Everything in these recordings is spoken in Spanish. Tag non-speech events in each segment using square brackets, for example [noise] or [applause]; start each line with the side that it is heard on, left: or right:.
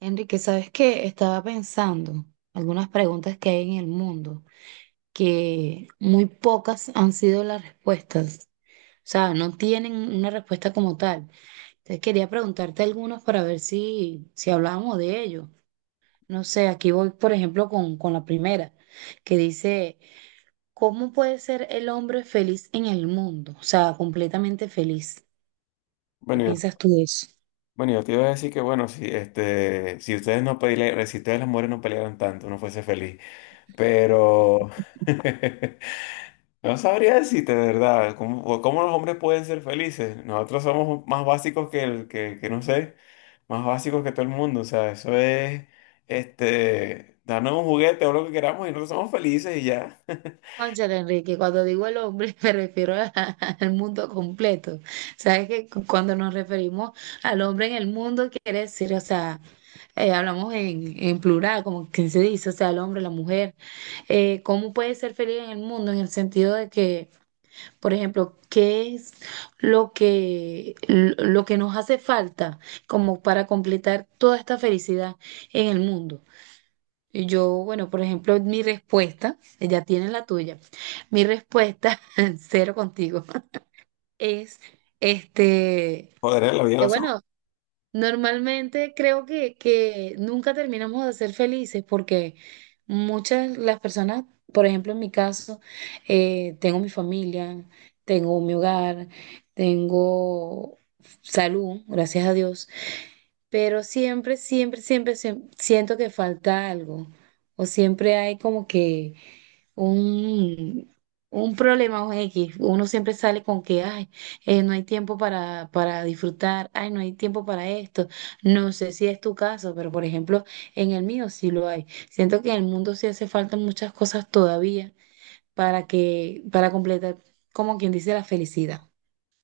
right: Enrique, ¿sabes qué? Estaba pensando algunas preguntas que hay en el mundo, que muy pocas han sido las respuestas. O sea, no tienen una respuesta como tal. Entonces quería preguntarte algunos para ver si hablábamos de ello. No sé, aquí voy, por ejemplo, con la primera, que dice, ¿cómo puede ser el hombre feliz en el mundo? O sea, completamente feliz. ¿Qué
left: Bueno, yo,
right: piensas tú de eso?
left: bueno, yo te iba a decir que, bueno, si, si ustedes no pelearan, si ustedes las mujeres no pelearan tanto, uno fuese feliz. Pero [laughs] no sabría decirte, de verdad, ¿cómo, cómo los hombres pueden ser felices? Nosotros somos más básicos que el, que no sé, más básicos que todo el mundo. O sea, eso es, darnos un juguete o lo que queramos y nosotros somos felices y ya. [laughs]
right: Cónchale, Enrique, cuando digo el hombre [laughs] me refiero al mundo completo. Sabes que cuando nos referimos al hombre en el mundo quiere decir, o sea, hablamos en plural, como que se dice, o sea, el hombre, la mujer. ¿Cómo puede ser feliz en el mundo? En el sentido de que, por ejemplo, ¿qué es lo que nos hace falta como para completar toda esta felicidad en el mundo? Y yo, bueno, por ejemplo, mi respuesta, ella tiene la tuya. Mi respuesta, [laughs] cero contigo, [laughs] es este,
left: Joder, la vida de
right: que
left: los...
right: bueno, normalmente creo que nunca terminamos de ser felices porque muchas las personas, por ejemplo, en mi caso, tengo mi familia, tengo mi hogar, tengo salud, gracias a Dios, pero siempre, siempre, siempre siento que falta algo, o siempre hay como que un, un problema o X. Uno siempre sale con que, ay, no hay tiempo para disfrutar, ay, no hay tiempo para esto, no sé si es tu caso, pero por ejemplo, en el mío sí lo hay, siento que en el mundo sí hace falta muchas cosas todavía para que, para completar, como quien dice, la felicidad.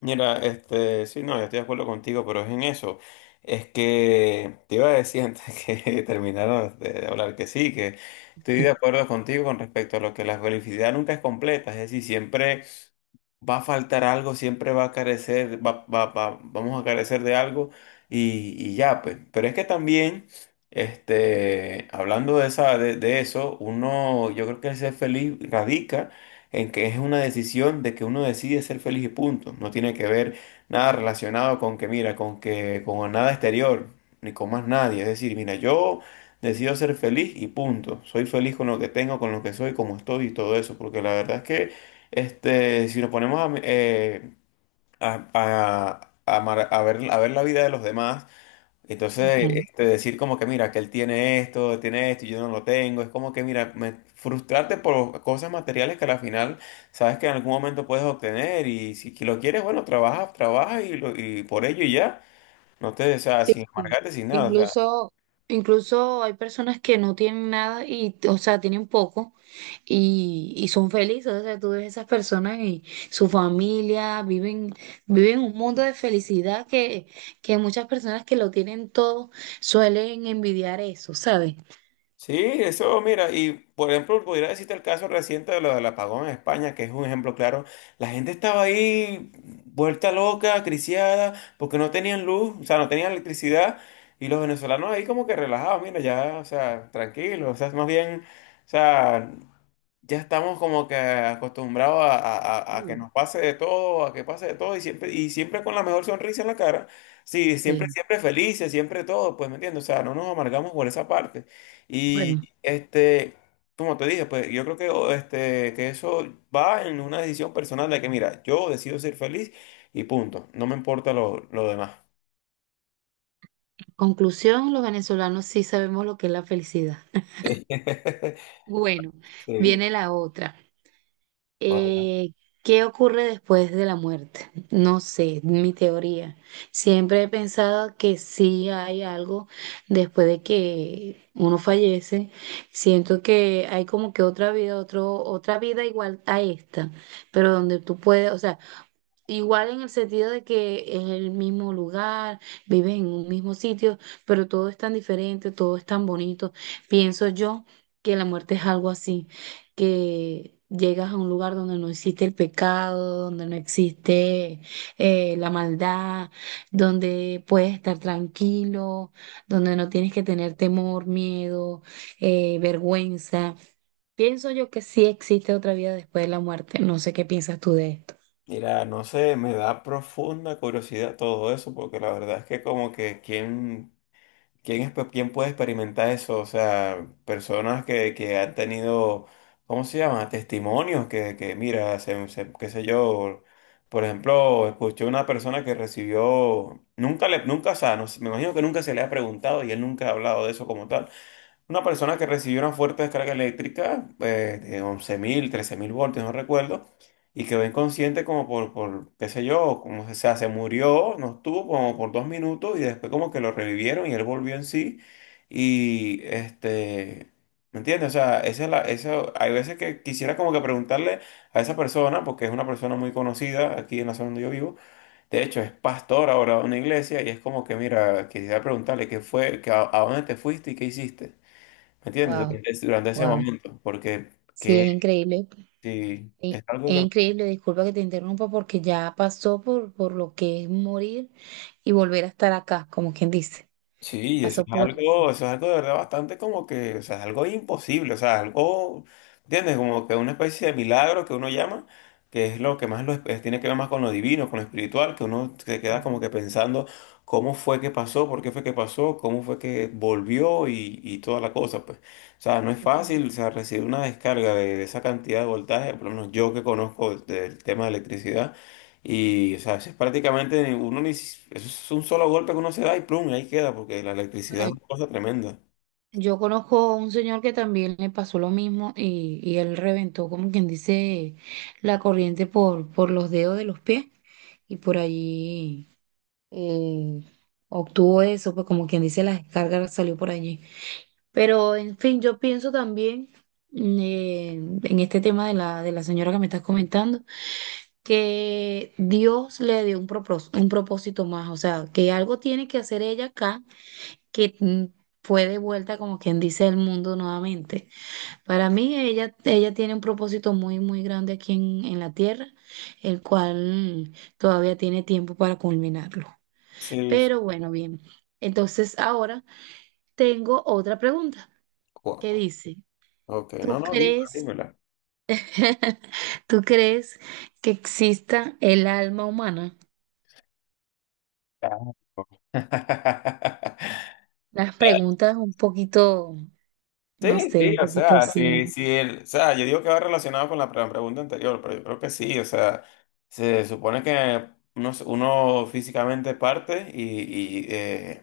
left: Mira, sí, no, yo estoy de acuerdo contigo, pero es en eso. Es que te iba a decir antes [laughs] que terminaron de hablar que sí, que estoy de acuerdo contigo con respecto a lo que la felicidad nunca es completa, es decir, siempre va a faltar algo, siempre va a carecer, vamos a carecer de algo y ya, pues. Pero es que también, hablando de esa, de eso, uno, yo creo que el ser feliz radica en que es una decisión de que uno decide ser feliz y punto. No tiene que ver nada relacionado con que, mira, con que, con nada exterior, ni con más nadie. Es decir, mira, yo decido ser feliz y punto. Soy feliz con lo que tengo, con lo que soy, como estoy y todo eso, porque la verdad es que si nos ponemos a, a- a- a ver la vida de los demás, entonces
right: [laughs]
left: decir como que mira, que él tiene esto y yo no lo tengo, es como que mira, frustrarte por cosas materiales que al final sabes que en algún momento puedes obtener y si que lo quieres, bueno, trabaja, trabaja y, y por ello y ya, no te, o sea,
right: Sí,
left: sin
right: sí.
left: amargarte, sin nada, o sea...
right: Incluso, incluso hay personas que no tienen nada y, o sea, tienen poco y son felices. O sea, tú ves esas personas y su familia viven, viven un mundo de felicidad que muchas personas que lo tienen todo suelen envidiar eso, ¿sabes?
left: Sí, eso, mira, y por ejemplo, pudiera decirte el caso reciente de lo del apagón en España, que es un ejemplo claro. La gente estaba ahí vuelta loca, acriciada, porque no tenían luz, o sea, no tenían electricidad, y los venezolanos ahí como que relajados, mira, ya, o sea, tranquilos, o sea, más bien, o sea, ya estamos como que acostumbrados a, a que
right: Sí,
left: nos pase de todo, a que pase de todo y siempre con la mejor sonrisa en la cara. Sí, siempre,
right: sí.
left: siempre felices, siempre todo, pues, ¿me entiendes? O sea, no nos amargamos por esa parte.
right: Bueno,
left: Y como te dije, pues yo creo que, o, que eso va en una decisión personal de que, mira, yo decido ser feliz y punto. No me importa lo demás.
right: conclusión, los venezolanos sí sabemos lo que es la felicidad. [laughs]
left: [laughs]
right: Bueno,
left: Sí,
right: viene la otra.
left: correcto.
right: eh, ¿Qué ocurre después de la muerte? No sé, mi teoría. Siempre he pensado que sí hay algo después de que uno fallece. Siento que hay como que otra vida, otra vida igual a esta, pero donde tú puedes, o sea, igual en el sentido de que es el mismo lugar, viven en un mismo sitio, pero todo es tan diferente, todo es tan bonito. Pienso yo que la muerte es algo así, que llegas a un lugar donde no existe el pecado, donde no existe la maldad, donde puedes estar tranquilo, donde no tienes que tener temor, miedo, vergüenza. Pienso yo que sí existe otra vida después de la muerte. No sé qué piensas tú de esto.
left: Mira, no sé, me da profunda curiosidad todo eso, porque la verdad es que como que quién... ¿Quién, quién puede experimentar eso? O sea, personas que han tenido, ¿cómo se llama? Testimonios que mira, se, qué sé yo, por ejemplo, escuché una persona que recibió, nunca le, nunca, o sea, no sé, me imagino que nunca se le ha preguntado y él nunca ha hablado de eso como tal. Una persona que recibió una fuerte descarga eléctrica de 11.000, 13.000 voltios, no recuerdo, y quedó inconsciente como por qué sé yo, como se, se murió, no estuvo como por 2 minutos y después como que lo revivieron y él volvió en sí. Y ¿me entiendes? O sea, esa es la, eso, hay veces que quisiera como que preguntarle a esa persona, porque es una persona muy conocida aquí en la zona donde yo vivo, de hecho es pastor ahora de una iglesia y es como que, mira, quisiera preguntarle qué fue, que a dónde te fuiste y qué hiciste. ¿Me entiendes?
right: Wow,
left: Durante ese
right: wow.
left: momento, porque
right: Sí,
left: que
right: es increíble.
left: sí,
right: e-
left: es algo
right: Es
left: que...
right: increíble, disculpa que te interrumpa porque ya pasó por lo que es morir y volver a estar acá, como quien dice.
left: Sí,
right: Pasó por eso.
left: eso es algo de verdad bastante como que, o sea, es algo imposible, o sea, algo, ¿entiendes? Como que una especie de milagro que uno llama, que es lo que más lo, tiene que ver más con lo divino, con lo espiritual, que uno se queda como que pensando cómo fue que pasó, por qué fue que pasó, cómo fue que volvió y toda la cosa, pues. O sea, no es fácil, o sea, recibir una descarga de esa cantidad de voltaje, por lo menos yo que conozco del tema de electricidad. Y, o sea, es prácticamente uno ni, eso es un solo golpe que uno se da y plum, y ahí queda, porque la electricidad es
right: Bueno,
left: una cosa tremenda.
right: yo conozco a un señor que también le pasó lo mismo y él reventó, como quien dice, la corriente por los dedos de los pies y por allí, eh, obtuvo eso, pues, como quien dice, la descarga salió por allí. Pero, en fin, yo pienso también, mm, eh, en este tema de la señora que me estás comentando, que Dios le dio un un propósito más, o sea, que algo tiene que hacer ella acá, que fue de vuelta, como quien dice, al mundo nuevamente. Para mí, ella tiene un propósito muy, muy grande aquí en la tierra, el cual todavía tiene tiempo para culminarlo.
left: Sí, sí.
right: Pero bueno, bien. Entonces, ahora tengo otra pregunta que
left: Wow.
right: dice...
left: Ok, no,
right: ¿Tú
left: no, dime,
right: crees?
left: dímela.
right: [laughs] ¿Tú crees que exista el alma humana?
left: Ah.
right: Las
left: [laughs]
right: preguntas un poquito, no
left: Sí,
right: sé,
left: sí,
right: un
left: o
right: poquito
left: sea,
right: así.
left: sí, sí, o sea, yo digo que va relacionado con la pregunta anterior, pero yo creo que sí, o sea, se supone que uno físicamente parte y,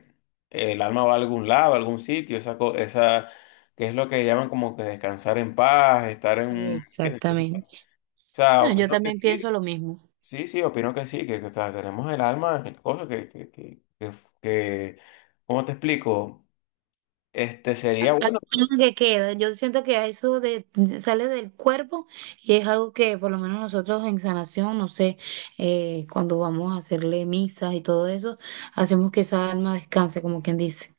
left: el alma va a algún lado, a algún sitio, esa, esa, que es lo que llaman como que descansar en paz, estar en...
right: Exactamente.
left: O sea,
right: Bueno, yo
left: opino que
right: también
left: sí,
right: pienso lo mismo.
left: sí, sí, opino que sí, que, o sea, tenemos el alma, en cosas que, que- ¿cómo te explico? Este sería bueno,
right: Algo que queda, yo siento que eso de, sale del cuerpo y es algo que por lo menos nosotros en sanación, no sé, cuando vamos a hacerle misas y todo eso, hacemos que esa alma descanse, como quien dice.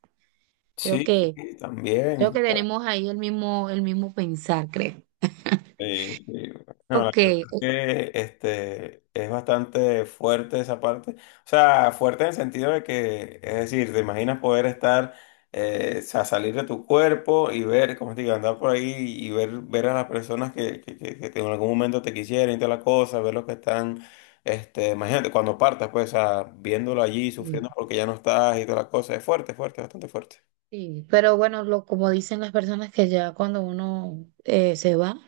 right: Creo
left: sí,
right: que
left: sí,
right: Creo
left: también.
right: que tenemos ahí el mismo pensar, creo. [laughs]
left: Sí, sí. No, la verdad
right: Ok,
left: es
right: ok,
left: que es bastante fuerte esa parte. O sea, fuerte en el sentido de que, es decir, te imaginas poder estar, o sea, salir de tu cuerpo y ver, como te digo, andar por ahí y ver, ver a las personas que, en algún momento te quisieran y toda la cosa, ver los que están, imagínate, cuando partas, pues, o sea, viéndolo allí, sufriendo porque ya no estás y toda la cosa. Es fuerte, fuerte, bastante fuerte.
right: sí, pero bueno, lo, como dicen las personas que ya cuando uno se va,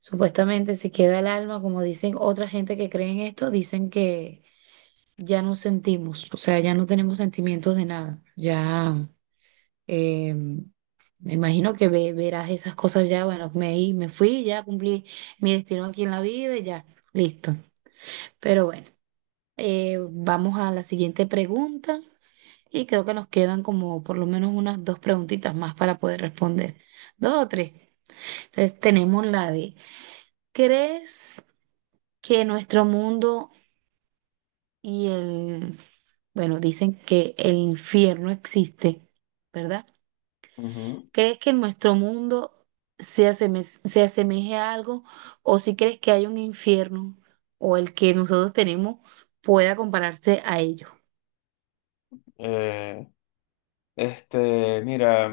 right: supuestamente se queda el alma, como dicen otra gente que cree en esto, dicen que ya no sentimos, o sea, ya no tenemos sentimientos de nada, ya, me imagino que verás esas cosas ya, bueno, me fui, ya cumplí mi destino aquí en la vida y ya, listo, pero bueno. Vamos a la siguiente pregunta y creo que nos quedan como por lo menos unas dos preguntitas más para poder responder. Dos o tres. Entonces tenemos la de, ¿crees que nuestro mundo y el, bueno, dicen que el infierno existe, ¿verdad?
left: Ujú.
right: ¿Crees que nuestro mundo se asemeje a algo o si crees que hay un infierno o el que nosotros tenemos pueda compararse a ello?
left: Eh, mira,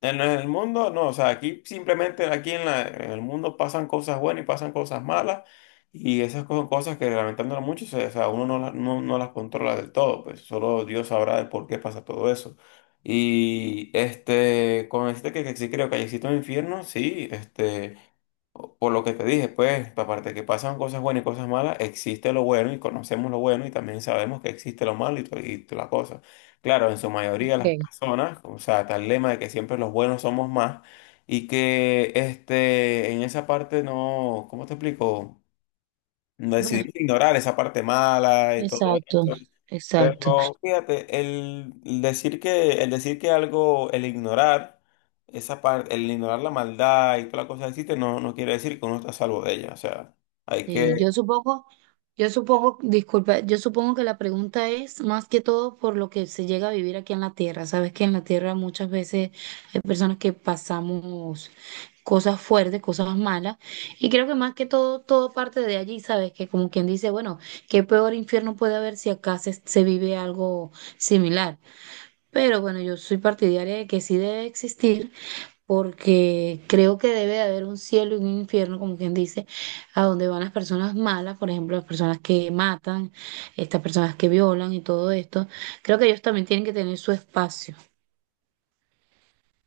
left: en el mundo, no, o sea, aquí simplemente, aquí en en el mundo pasan cosas buenas y pasan cosas malas, y esas son cosas que lamentándolo mucho, o sea, uno no, no, no las controla del todo, pues solo Dios sabrá el por qué pasa todo eso. Y con este que sí creo que existe un infierno, sí, este. Por lo que te dije, pues, aparte de que pasan cosas buenas y cosas malas, existe lo bueno y conocemos lo bueno y también sabemos que existe lo malo y, la cosa. Claro, en su mayoría las
right: Ok.
left: personas, o sea, tal lema de que siempre los buenos somos más y que en esa parte no, ¿cómo te explico? No
right: Bueno,
left: decidimos ignorar esa parte mala y todo
right: exacto,
left: eso,
right: exacto.
left: pero fíjate, el decir que algo, el ignorar esa parte, el ignorar la maldad y toda la cosa que existe, no, no quiere decir que uno está a salvo de ella. O sea, hay
right: Sí,
left: que,
right: yo supongo, disculpa, yo supongo que la pregunta es más que todo por lo que se llega a vivir aquí en la tierra. Sabes que en la tierra muchas veces hay personas que pasamos cosas fuertes, cosas malas, y creo que más que todo, todo parte de allí, sabes que, como quien dice, bueno, qué peor infierno puede haber si acá se, se vive algo similar. Pero bueno, yo soy partidaria de que sí debe existir porque creo que debe de haber un cielo y un infierno, como quien dice, a donde van las personas malas, por ejemplo, las personas que matan, estas personas que violan y todo esto. Creo que ellos también tienen que tener su espacio.